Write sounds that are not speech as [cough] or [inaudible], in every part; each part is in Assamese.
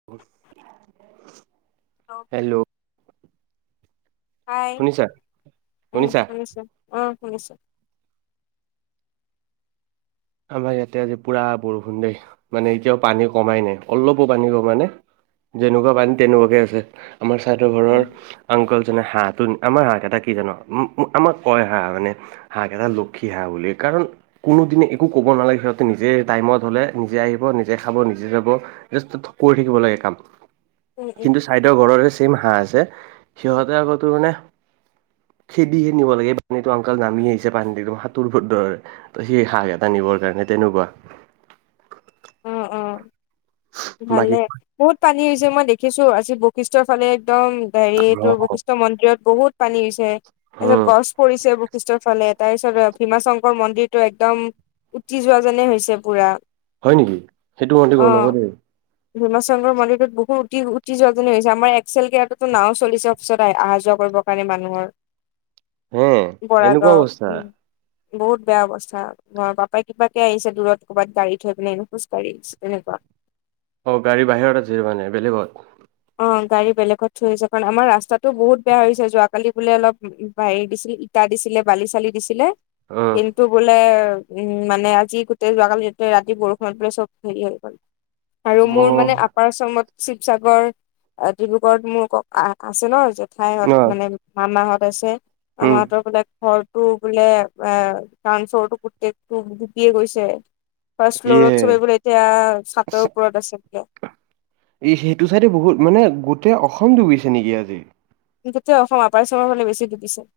[inaudible] অঁ হেল্ল হাই, শুনিছা উম শুনিছা শুনিছো, অ' শুনিছো। আমাৰ ইয়াতে আজি পোৰা বৰষুণ দেই, মানে এতিয়াও পানী কমাই নাই, অলপো পানী কম নাই। যেনেকুৱা পানী তেনেকুৱাকে আছে, আমাৰ চাইদৰ ঘৰৰ উম আংকাল যেনে হাঁহ টো, আমাৰ হাঁহ কেইটা কি জানো, উ উম আমাক কয় হা মানে। হাঁহকেইটা লক্ষী হাঁহ বুলি কাৰণে, কোনোদিনে এক একো ক'ব নালাগে সিহঁত নিজে টাইমত হ'লে, নিজে আহিব, নিজে খাব, নিজে যাব। জাষ্ট কৈ থাকিব লাগে কামটো উম উম কিন্তু ছাইদৰ ঘৰৰে চেম হাঁহ আছে, সিহঁতে আকৌ তোৰ মানে [inaudible] খেদিহে নিব লাগে, পানীটো উনকল নামি আহিছে, পানীটো সাঁতোৰিব দৰে, হে হাঁহ হে টানিব লগে, তেনেকুৱা। উম, উম বাকী ভালে। বহুত পানী হৈছে মই দেখিছো, আজি বৈশিষ্ঠৰ ফালে একদম হেৰি, এইটো বৈশিষ্ঠ মন্দিৰত বহুত পানী হৈছে। তাৰ পিছত উম গছ পৰিছে বৈশিষ্টৰ ফালে। তাৰ পিছত, ভীমা শংকৰ মন্দিৰটো একদম উটি যোৱা যেনে হৈছে পোৰা। হয় নেকি। সেইটো মই দিব নোৱাৰোঁ। হিমাচংগ্ৰ মন্দিৰটোত বহু উটি উটি জুৱা যেন হৈছে। আমাৰ এক্সেল কেৰাততো নাওঁ চলিছে অফিচত আহা যোৱা কৰিব। তাৰে মানুহৰ, হে এনেকুৱা বৰাগাঁও, অৱস্থা উম। বহুত বেয়া অৱস্থা। ঘৰ বাপেক কিবাকে আহিছে দূৰত কবাত গাড়ী থৈ পিনে। খোজকাঢ়ি খোজকাঢ়ি অ', গাড়ী বাহিৰত আছে মানে বেলেগত? অ', গাড়ী বেলেগত থৈ আহিছে। কাৰণ আমাৰ ৰাস্তাতো বহুত বেয়া হৈছে যোৱাকালি বোলে অলপ উ, বাৰি দিছিলে, ইটা দিছিলে, বালি-চালি দিছিলে অ হেৰি টো বোলে উম মানে আজি গোটেই যোৱাকালি এ ৰাতি বৰষুণত বোলে চব হেৰি হৈ গ'ল। আৰু অ মোৰ মানে আপাৰ আচামত শিৱসাগৰ এ ডিব্ৰুগড়ত মোৰ ককা আছে ন, ন জেঠাইহত মানে মামাহত আছে। উম মামাহঁতৰ ফালে ঘৰ ও বোলে এ ডাউন ফ্লৰটো গোটেইটো ডুবিয়ে গৈছে। ফাষ্ট ইয়ে ফ্ল'ৰত চবেই বোলে এতিয়া ছাতৰ ওপৰত আছে বোলে। ই, সেইটো চাইডে বহুত মানে গোটেই অসম ডুবিছে নেকি আজি? গোটেই অসম আপাৰ আছামৰ ফালে বেছি ডুবিছে।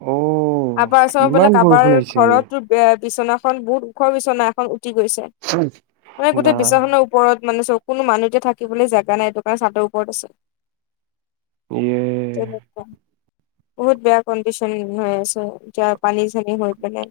অ'। আপাৰ আছামত বোলে ইমান কাবাৰ বৰষুণ আহিছে ঘৰতোট বেয়া বিচনাখন বহুত ওখ বিচনা এখন উটি গৈছে। মানে বা গোটেই বিচনাখনৰ ওপৰত মানে চ, কোনো মানুহতে থাকিবলে জাগা নাই চাডৰ ওপৰত আছে। ইয়ে বহুত বেয়া কণ্ডিচন হৈ আছে। যাৰ পানী ছানি হয় পেলাই।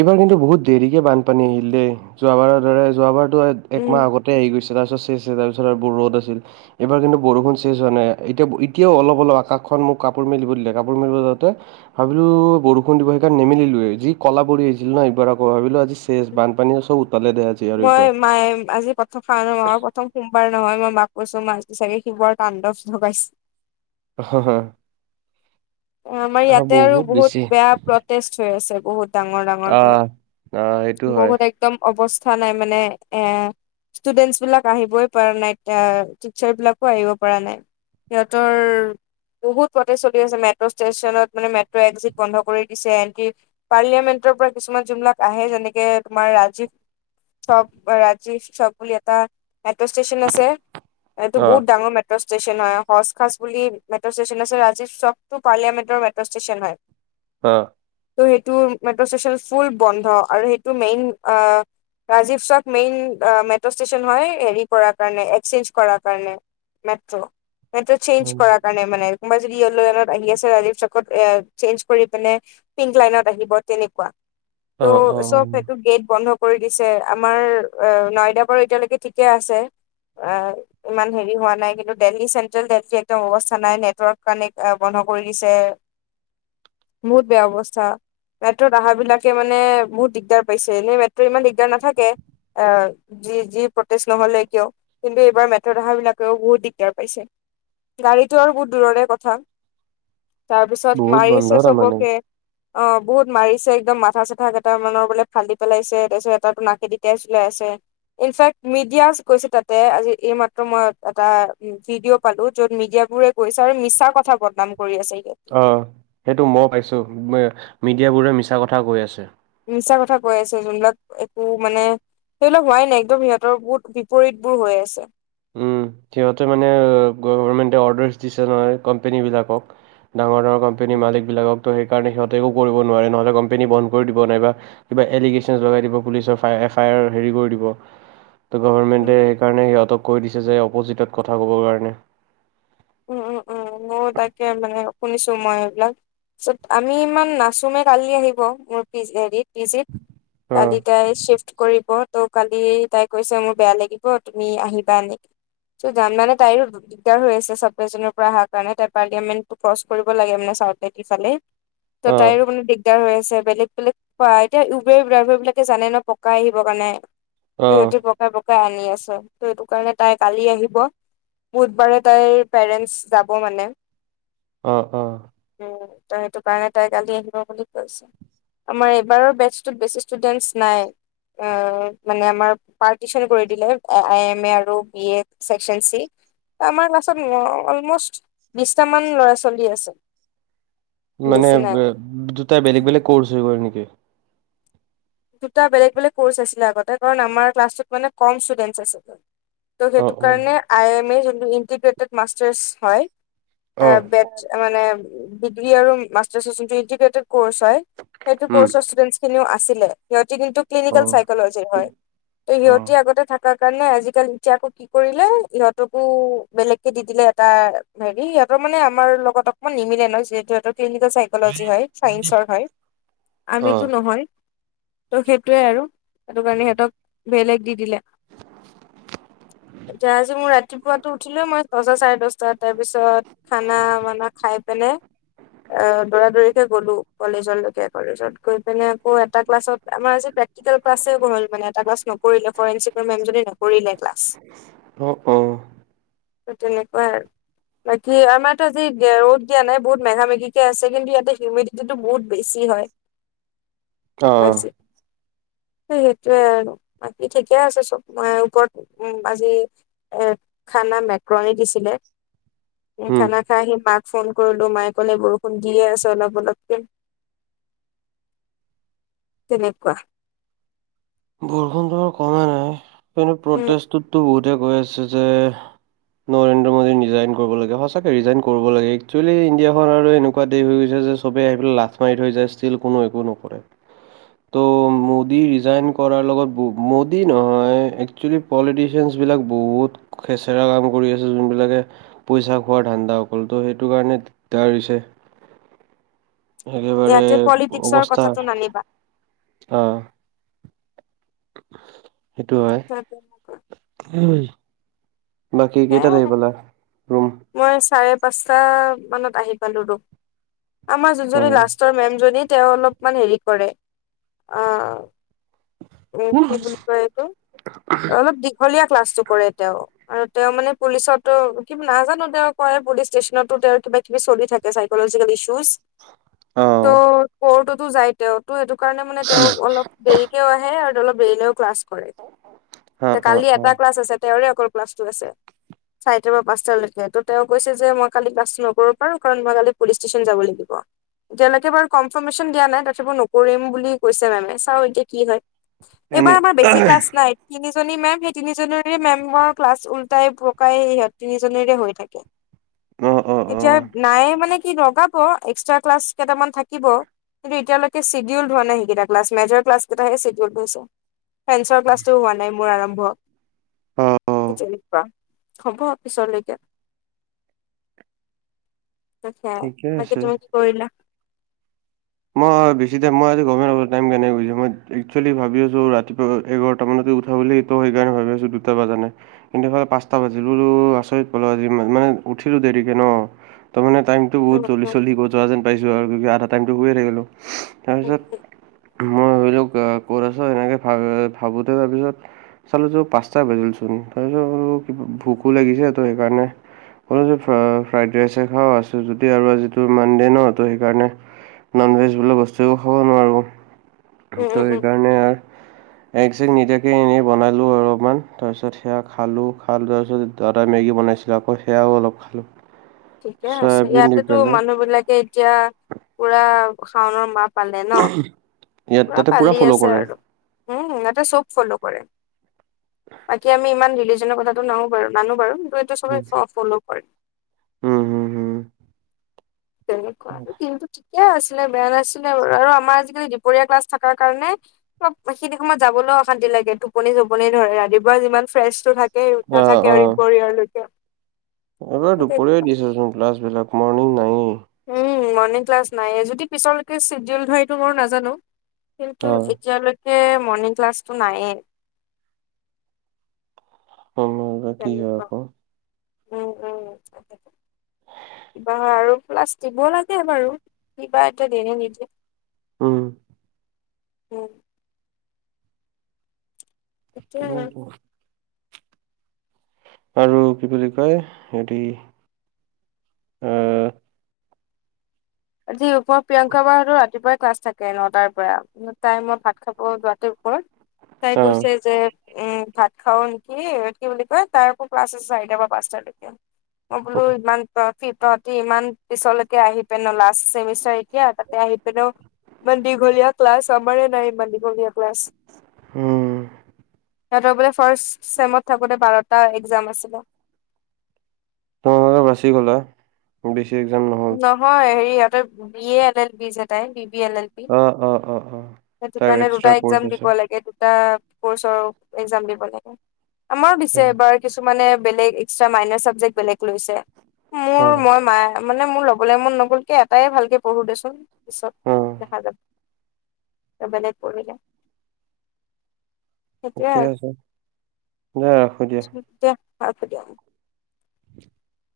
এইবাৰ কিন্তু বহুত দেৰিকে বানপানী আহিল দেই। যোৱাবাৰৰ দৰে যোৱাবাৰতো উম এক-একমাহ আগত কে, আহি গৈছে তাৰপিছত চেচে তাৰপিছত আৰু বৰ ৰ'দ আছিল। এইবাৰ কিন্তু বৰষুণ চেছ হোৱা নাই। এতিয়া এতিয়াও অলপ অলপ আকাশখন মোক কাপোৰ মেলিব দিলে কাপোৰ মেলিব যাওঁতে ভাবিলো বৰষুণ দিব সেইকাৰণে নেমেলিলোয়েই। যি কলা পৰি আহিছিল ন' একবাৰ আকৌ ভাবিলো আজি চেছ বানপানীয়ে চব উতালে দে আজ মই মায়ে আজি প শাওনৰ মাহৰ প্ৰথম সোমবাৰ নহয় মই মাক কৈছো মাহতোটো চাগে শিৱৰ তাণ্ডৱ জগাইছে হ হ হ অ', আমাৰ ইয়াতে আৰু বহুত বেয়া প্ৰটেষ্ট হৈ আছে বহুত। ডাঙৰ ডাঙৰকে। আহ আহ সেইটো হয় বহুত একদম অৱস্থা নাই মানে এ ষ্টুডেন্টচ বিলাক আহিবই পাৰা নাই এ টিচাৰ বিলাকো আহিব পাৰা নাই। সিহঁতৰ বহুত প্ৰতেছ চলি আছে মেট পষ্ট ষ্টেচনত মানে মেট্ৰ' একজিত বন্ধ কৰি দিছে এণ্ট্ৰি পাৰ্লিয়ামেণ্টৰ পৰা কিছুমান যোনবিলাক আহে যেনেকে তোমাৰ ৰাজীৱ চব ৰাজিছ চক বুলি এটা মেট্ৰ' ষ্টেচন আছে। এইটো অ বহুত ডাঙৰ মেট টচ, ষ্টেচন হয় হচ খাচ বুলি মেট্ৰ' ষ্টেচন আছে ৰাজীৱ চক তো, পাৰ্লিয়ামেণ্টৰ মেট্ৰ ষ্টেচন হয়। অ। ত, সেইটো মেট্ৰ ষ্টেচন ফুল বন্ধ আৰু সেইটো মেইন আ ৰাজীৱ চক মেইন আ, মেট্ৰ ষ্টচন হয় হেৰি কৰাৰ কাৰণে একচেন্স কৰা কাৰণে। মেট্ৰ'। মেট্ৰ' চেঞ্জ কৰাৰ কাৰণে মানে কোনবাই যদি য়েল্ল এলাৰ্ট আহি আছে ৰাজীৱ চকত এ, চেন্স কৰি পিনে পিংক লাইনত আহিব তেনেকুৱা। অ অ ত' অ চব সেইটো গেট বন্ধ কৰি দিছে আমাৰ আ, নাইডাকৰ এতিয়ালৈকে ঠিকে আছে। আ, ইমান হেৰি হোৱা নাই কিন্তু দেলহি চেন্ট্ৰেল দেফটো একদম অৱস্থা নাই নেটৱৰ্ক কানেক্ট আ বন্ধ কৰি দিছে। বহুত বেয়া অৱস্থা। মেট্ৰত আহাবিলাকে মানে বহুত দিগদাৰ পাইছে এনে মেট্ৰ' ইমান দিগদাৰ নাথাকে। আ যি যি প্ৰটেষ্ট নহ'লে কিয়, কিন্তু এইবাৰ মেট্ৰত আহাবিলাকেও বহুত দিগদাৰ পাইছে। গাড়ীতো আৰু বহুত দূৰৰে কথা তাৰপিছত বহুত বন্ধ মাৰিছে তাৰমানে চবকে অ বহুত মাৰিছে একদম মাথা চাথা কেইটামানৰ বোলে ফালী পেলাইছে। তাৰপিছত এটা তো নাকেদি দি তেজ ওলাই আছে। ইনফেক্ট মিডিয়াস গৈছে তাতে আজি এইমাত্ৰ মই এটা ভিডিঅ' পালো য'ত মিডিয়াবোৰে কৈছা আৰু মিছা কথা বদনাম কৰি আছেগে অ সেইটো মই পাইছো মি মিডিয়াবোৰে মিছা কথা কৈ আছে মিছা কথা কৈ আছে যোনবিলাক একো মানে সেইবিলাক হোৱাই নাই একদম সিহঁতৰ বহুত বিপৰীত বোৰ হৈ আছে উম, সিহঁতে মানে গভমেণ্টে অৰ্ডাৰছ দিছে নহয় কম্পেনী বিলাকক। ডাঙৰ ডাঙৰ কম্পেনী মালিক বিলাকক তো সেইকাৰণে সিহঁতে একো কৰিব নোৱাৰে নহ'লে কম্পেনী বন্ধ কৰি দিব। নাই বা কিবা এলিগেচনচ্ লগাই দিব পুলিচ ফায়া এফায়াৰ হেৰি কৰি দিব। ত' উম গভাৰমেণ্টে এইকাৰণে ইহঁতক কৈ দিছে যে অপ'জিটত কথা ক'বৰ কাৰণে। উম, উম, উম, মইও তাকে মানে শুনিছো মই এইবিলাক। চব, আমি ইমান নাচো নে কালি আহিব। মোৰ পিচ হেৰিত পিজিত অ', কালি তাই চিফ্ট কৰিব ত' কালি তাই কৈছে মোৰ বেয়া লাগিব তুমি আহিবা এনে চ' জাম মানে তাইৰো দিগদাৰ হৈ আছে চব উৱেচ জুনৰ পৰা অহাৰ কাৰণে তাই পাৰ্লিয়ামেণ্ট ক্ৰছ কৰিব লাগে মানে চাউট দিফালে ত অ', তাইৰো মানে দিগ দিগাৰ হৈ আছে বেলেগ বেলেগ প্ৰায় এতিয়া উবেৰ ড্ৰাইভাৰ বিলাকে জানে ন পকাই আহিবৰ কাৰণে সে অ', সিহেটি পক ত পকাই আনি আছে ত সেইটো কাৰণে তাই কালি আহিব বুধবাৰে তাইৰ পেৰেন্টচ যাব মানে অ অ উ ত সেইটো কাৰণে তাই কালি আহিব বুলি কৈছে। আমাৰ এইবাৰৰ বেটছটোত বেছি ষ্টুডেন্টছ নাই মানে আমাৰ পাৰটিচন কৰি দিলে আই এম এ আৰু বি এ চেকচন চি। আমাৰ ক্লাছত অলমষ্ট বিশটামান ল'ৰা ছোৱালী আছে। মানে বেছি নাই দুটা বেলেগ বেলেগ কৰ্চ হৈ গ'ল নেকি? দুটা বেলেগ বেলেগ ক'ৰ্চ আছিলে আগতে কাৰণ আমাৰ ক্লাছত মানে কম ষ্টুডেন্ট আছিল। ত' সেইটো অ', অ', কাৰণে আই এম এ যোনটো ইণ্টিগ্ৰেটেড মাষ্টাৰছ হয় অ', বে মানে ডিগ্ৰী আৰু মাচটাৰকোৰ্চ হয় সেইটো উম, সেইখিনি ও আছিলে সিহঁতি কিন্তু ক্লিনিকেল অ', চাইকলজি হয় অ', সিহঁতি আগতে থাকি কাৰণে আজিকালি ক কি কৰিলে ইিহঁতকো বেলেগ কে দি দিলে এটা হেৰি সিহঁতৰ মানে আমাৰ লগত- মই নিমিলে ন যিহেতুহৰ ক্লিনিকেল চাইকলজি হয় চাইন্সৰ হয় অ'। আমিতো নহয় ত' সেইটোৱে আৰু সেইটো কাৰণে সিহঁতক বেলেগ দি দিলে। এতিয়া আজি মোৰ ৰাতিপুৱাটো উঠিলোঁ মই দহটা চাৰে দহটা তাৰপিছত খানা মানা খাই পিনে অ দৌৰা দৌৰিকে গলো কলেজৰলৈকে কলেজত গৈ পেনে আকৌ এটা ক্লাছত আমাৰ আজি প্ৰেক্টিকেল ক্লাছে হ'ল মানে এটা ক্লছ ন ফৰেনঞ্চিকৰ মেমজনিয়ে নকৰিলে ক্লাছ। অ', অ', ত তেনেকুৱাই আৰু বাকী আমাৰতো আজি ৰ'দ দিয়া নাই বহুত মেঘা মেগিকে আছে কিন্তু ইয়াতে হিউমিডিটি টো বহুত বেছি হয়। [inaudible] অ সেই সেইটোৱে আৰু বাকী ঠিকে আছে চব ওপৰত উ আজি এ খানা মেক্ৰণী দিছিলে। হম। খানা খাই আহি মাক ফোন কৰিলো মায়ে কলে, বৰষুণ দিয়ে আছে অলপ অলপকে। তেনেকুৱা বৰষুণটো কমাই নাই। কিন্তু উম প্ৰটেষ্টটোততো বহুতেই কৈ আছে যে [inaudible] নৰেন্দ্ৰ মোডী ৰিজাইন কৰিব লাগে সচাকে ৰিজাইন কৰিব লাগে একচুৱেলি ইণ্ডিয়াখন আৰু এনেকুৱা দেশ হৈ গৈছে যে চবে আহি লাট মাৰি থৈ যায় ষ্টিল কোনো একো নকৰে টো মোডী ৰীজাইন কৰাৰ লগত মোদী নহয় এক্সুৱেলী পলিটিচিয়ানছবিলাক বহুত খেচেৰা কাম কৰি আছে যোনবিলাকে পইচা খোৱাৰ ধান্দা অকল তো সেইটো কাৰণে দিগদাৰ হৈছে একেবাৰে ইয়াতে পলিটিক্সৰ অৱস্থা কথাটো নানিবা অহ সেইটো হয় সেই তেনেকুৱা। বাকী কেইটাত আহি সেয়াই পালা ৰুম? মই চাৰে পাঁচটা মানত আহি পালো ৰুম। আমাৰ অ যোনজনি লাষ্টৰ মেম জনি তেঁও অলপমান হেৰি কৰে আহ এ কি বুলি কয় এইটো - অলপ দীঘলীয়া ক্লাছটো কৰে তেওঁ আৰু তেওঁ মানে পুলিচতো কিব নাজানো তেওঁ কয় পুলিচ ষ্টেচনতো তেওঁ কিবা কিবি চলি থাকে এই চাইকলজিকেল ইশুজ অ তো কোৰ্টতো যাই তেওঁ তো এইটো কাৰণে মানে তেওঁ অলপ দেৰিকেও আহে আৰু অলপ দেৰিলেও ক্লাছ কৰে অ অ কালি অ এটা ক্লাছ আছে তেওঁৰে অকল ক্লাছটো আছে চাৰিটাৰ পৰা পাচটালৈকে তো' তেওঁ কৈছে যে মই কালি ক্লাছ নকৰিব পাৰো কাৰণ মই কালি পুলিচ ষ্টেচন যাব লাগিব। এতিয়ালৈকে বাৰু কনফাৰ্মেচন দিয়া নাই তথাপিও নকৰিম বুলি কৈছে মেমে চাও এতিয়া কি হয়। এনে এইবাৰ আমাৰ বেছি ক্লাছ নাই তিনিজনী মেম সেই তিনিজনী মেমৰ ক্লাছ উল্টাই পকাই, সিহঁত তিনিজনীৰে হৈ থাকে। অহ, অহ, অহ, এতিয়া নাই মানে কি লগাব, এক্সট্ৰা ক্লাছ কেইটামান থাকিব। কিন্ত এতিয়ালৈকে চিডিউল হোৱা নাই, সেইকেইটা ক্লাচ মেজৰ ক্লাছ কেইটাহে চিডিউল হৈছে। চাইনঞ্চৰ ক্লাছটো হোৱা নাই, মোৰ আৰম্ভ। অ অ সেই, তেনেকুৱা, হ'ব পিছলৈকে। তকে ঠিকে বাকী, আছে তুমি কি কৰিলা? মই বেছি টাইম, মই আজি গমেই নাপালো টাইম কেনেকৈ গৈছে, মই এক্সুৱেলী ভাবি আছো, ৰাতিপুৱা এঘাৰটামানতে উঠা বুলি। ত, সেইকাৰণে ভাবি আছো, দুটা বজা নাই। কিন্তু ইফালে পাঁচটা বাজিল, বোলো আচৰিত পালো আজি মানে উঠিলো দেৰিকে ন, ত, মানে টাইম টো, বহুত উম জল্দি উম চলি যোৱা যেন পাইছো, আৰু আধা টাইমটো শুয়ে থাকিলো, তাৰ উম পিছত [inaudible] পিছত, এনেকে ভা, ভাবোতে তাৰপিছত চালো তো, পাঁচটা বাজিলচোন তাৰপিছত কিবা, ভোকো লাগিছে ত, সেইকাৰণে ক'লো যে, ফ্ৰাইড ৰাইচে খাওঁ, আছোঁ যদি আৰু আজি টো মানডে' ন, ত, সেইকাৰণে নন, ভেজ বোলা বস্তুও খাব নোৱাৰোঁ, উম ত, উম উম সেইকাৰণে এগ, চেক নিদিয়াকে এনেই বনালোঁ অলপমান, তাৰপিছত সেয়া খালোঁ, খালোঁ তাৰপিছত ত, তই মেগী বনাইছিল আকৌ সেয়াও অলপ খালোঁ। ঠিকে আছে, চয়াবিন দি ইয়াতেতো পেলাই মানুহ বিলাকে এতিয়া, পুৰা শাওনৰ মাহ পালে ন, ইয়াত পুৰা তাতে পূৰা পালি ফ'ল' আছে কৰে আৰু উম, সিহতে চব ফলৌ' কৰে। বাকী আমি ইমান ৰিলিজনৰ কথাটো নানো, বাৰু কিন্তু এইটো চবে ফ'লৌ কৰে। উম, হম, হম, তেনেকুৱা আৰু কিন্তু ঠিকে আছিলে, বেয়া নাছিলে আৰু আমাৰ আজিকালি দুপৰীয়া ক্লাছ থাকাৰ কাৰণে অলপ সিখিনি সময়ত যাবলৈও অশান্তি লাগে, টোপনি- চোপনি ধৰে ৰাতিপুৱা যিমান ফ্ৰেছ টো থাক তাকেই অঁ নাথাকে আৰু অঁ ৰিপৰয়ালৈকে। এইবাৰ দুপৰীয়াই দিছেচোন, ক্লাছ বিলাক, মৰ্ণিং নাইয়েই। উম, মৰ্ণিং ক্লাছ নাইয়েই, যদি পিছলৈকে চ্বিডিউল হয় এইটো মই নাজানো। কিন্তু অ এতিয়ালৈকে, মৰ্ণিং ক্লাছটো নাইয়ে। তেনেকুৱা [inaudible] উম, উম, কিবা হয় আৰু প্লাষ্ট দিব লাগে বাৰু, কিবা এতিয়া দিয়ে নে, নিদিয়ে? উম, উম, সেইটোয়ে [unintelligible] আৰু কি বুলি কয়? হেৰি, আহ, আজি ওপ, প্ৰিয়ংকা বাৰ হয়তো ৰাতিপুৱাই ক্লাছ থাকে, নটাৰ পৰা। তাই মই ভাত খাব লোৱাটোৰ ওপৰত, তাই কৈছে যে উম, ভাত খাওঁ নেকি, কি বুলি কয়, তাৰ আকৌ ক্লাছ আছে, চাৰিটাৰ পৰা পাঁচটালৈকে। মই অ বোলো ইমান [inaudible] পিছলৈকে আহি পেনোলা চেমিষ্টাৰ এতিয়া তাতে আহি পেনেও, ইমান দীঘলীয়া ক্লাছ আমাৰেই নাই ইমান দিঘ ক্লাছ। উম সিহঁতৰ বোলে ফাৰ্ষ্ট চেমত থাকোঁতে বাৰটা এক্সাম এই আছিলে। তোমালোকে বাছি গ'লা, বেছি এক্সাম নহ'ল। হয়, হেৰি ইহঁতৰ বি, এ, এল, এল তাই B, B, L, L, B. অ, অ, অ, অ, সেইটো তাৰ কাৰণে দুটা এক্সট্ৰা কৰ্চ এক্সাম আছে দিব লাগে দুটা কৰ্চৰ এক্সাম দিব লাগে। আমাৰো অ দিছে এইবাৰ কিছুমানে বেলেগ এক্সট্ৰা মাইনৰ চাবজেক্ট বেলেগ লৈছে। অ মোৰ মই মা। মানে মোৰ লবলৈ মন নগল কে এটাই ভালকে পঢ়ো দেচোন পিছত অ দেখা যাব। বেলেগ পঢ়িলে ঠিকে আছে দিয়া ৰাখো দিয়া [unintelligible] [inaudible]